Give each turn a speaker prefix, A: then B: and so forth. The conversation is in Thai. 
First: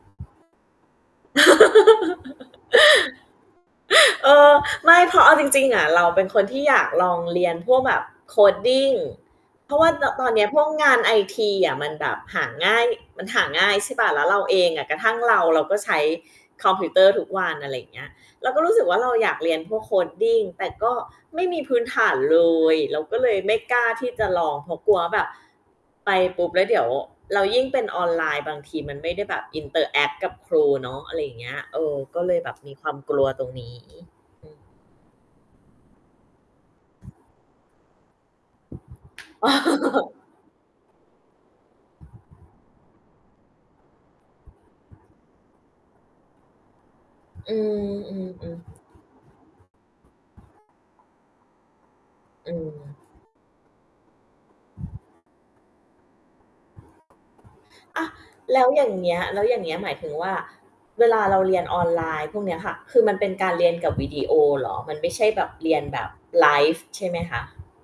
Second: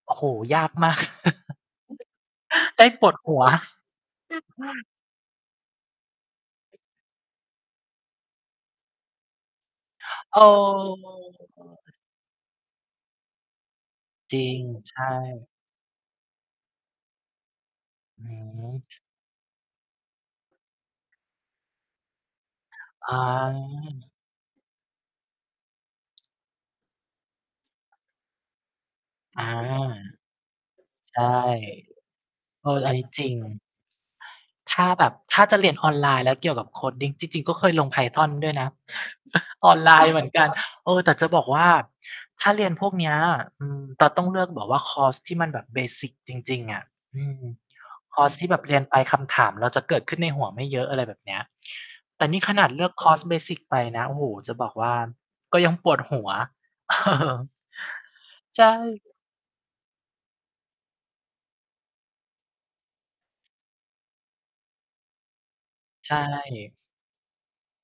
A: โอ้โฮ ยากมาก [unintelligible] ได้ปวดหัว
B: เออ ไม่ เพราะเอาจริง ๆ อะเราเป็นคนที่อยากลองเรียนพวกแบบ Coding เพราะว่าตอ ตอน
A: เอ
B: น
A: อ
B: ี้พวกงานไอท
A: จะ
B: ี
A: ตา
B: อะมัน
A: ย
B: แบบหาง่าย มันหาง่าย ใช่เปล่า แล้ว
A: จ
B: เรา
A: ริ
B: เอ
A: ง
B: ง ก
A: ใช
B: ระทั่งเรา
A: ่
B: เราก็ใช้คอมพิวเตอร์ทุกวัน อะไรอย่างเงี้ย
A: อื
B: เราก็รู้สึกว
A: ม
B: ่าเราอยากเรียนพวก Coding แต่ก็ไม่มีพื้นฐานเลย เรา
A: อ
B: ก็เลยไม่กล้า
A: า
B: ที่จะลอง เพราะกลัวว่าแบบไปปุ๊บ แล้วเดี๋ยวเรา ยิ่งเป็นออนไลน์บางทีมันไม่ได้แบ
A: อา
B: บ interact กับครูเนาะ
A: ใ
B: อะ
A: ช
B: ไร
A: ่
B: อย่างเงี้ย เออ ก็เลยแบบ
A: เอ
B: ม
A: อ
B: ีค
A: อ
B: ว
A: ั
B: า
A: น
B: ม
A: นี้
B: กล
A: จร
B: ั
A: ิ
B: ว
A: ง
B: ตรงนี้ อืม
A: ถ้าแบบถ้าจะเรียนออนไลน์แล้วเกี่ยวกับ Coding จริง ๆ ก็เคยลง Python ด้วยนะ ออนไลน์เหมือนกัน เออ แต่จะบอกว่าถ้าเรียนพวกเนี้ย อืม เราต้องเลือกแบบคอร์สที่มันแบบ เบสิก จริง ๆ อะ อืม
B: อื
A: คอร์สที่แบ
B: ม
A: บเรี
B: ๆ
A: ย
B: ๆ
A: นไปคำถามเราจะเกิดขึ้นในหัวไม่เยอะ อะไรแบบเนี้ย แต่นี่
B: อ
A: ข
B: ื
A: นาด
B: อ
A: เลือกคอร์ส เบสิก ไปนะ โอ้โฮ จะบอกว่าก็ยังปวดหัว
B: อ่า แล
A: ใช
B: ้ว
A: ่
B: อย่างเงี้ย แล้วอย่างเงี้ย หมายถึงว่า เวลา เราเรียนออนไลน์พวกเนี้ยค่ะ คือมันเป็นการเรียน กับวิดีโอเหรอ มันไม่ใช่แบบเรียนแบ
A: ใ
B: บ
A: ช
B: ไล
A: ่
B: ฟ์ใช่ไหมคะ?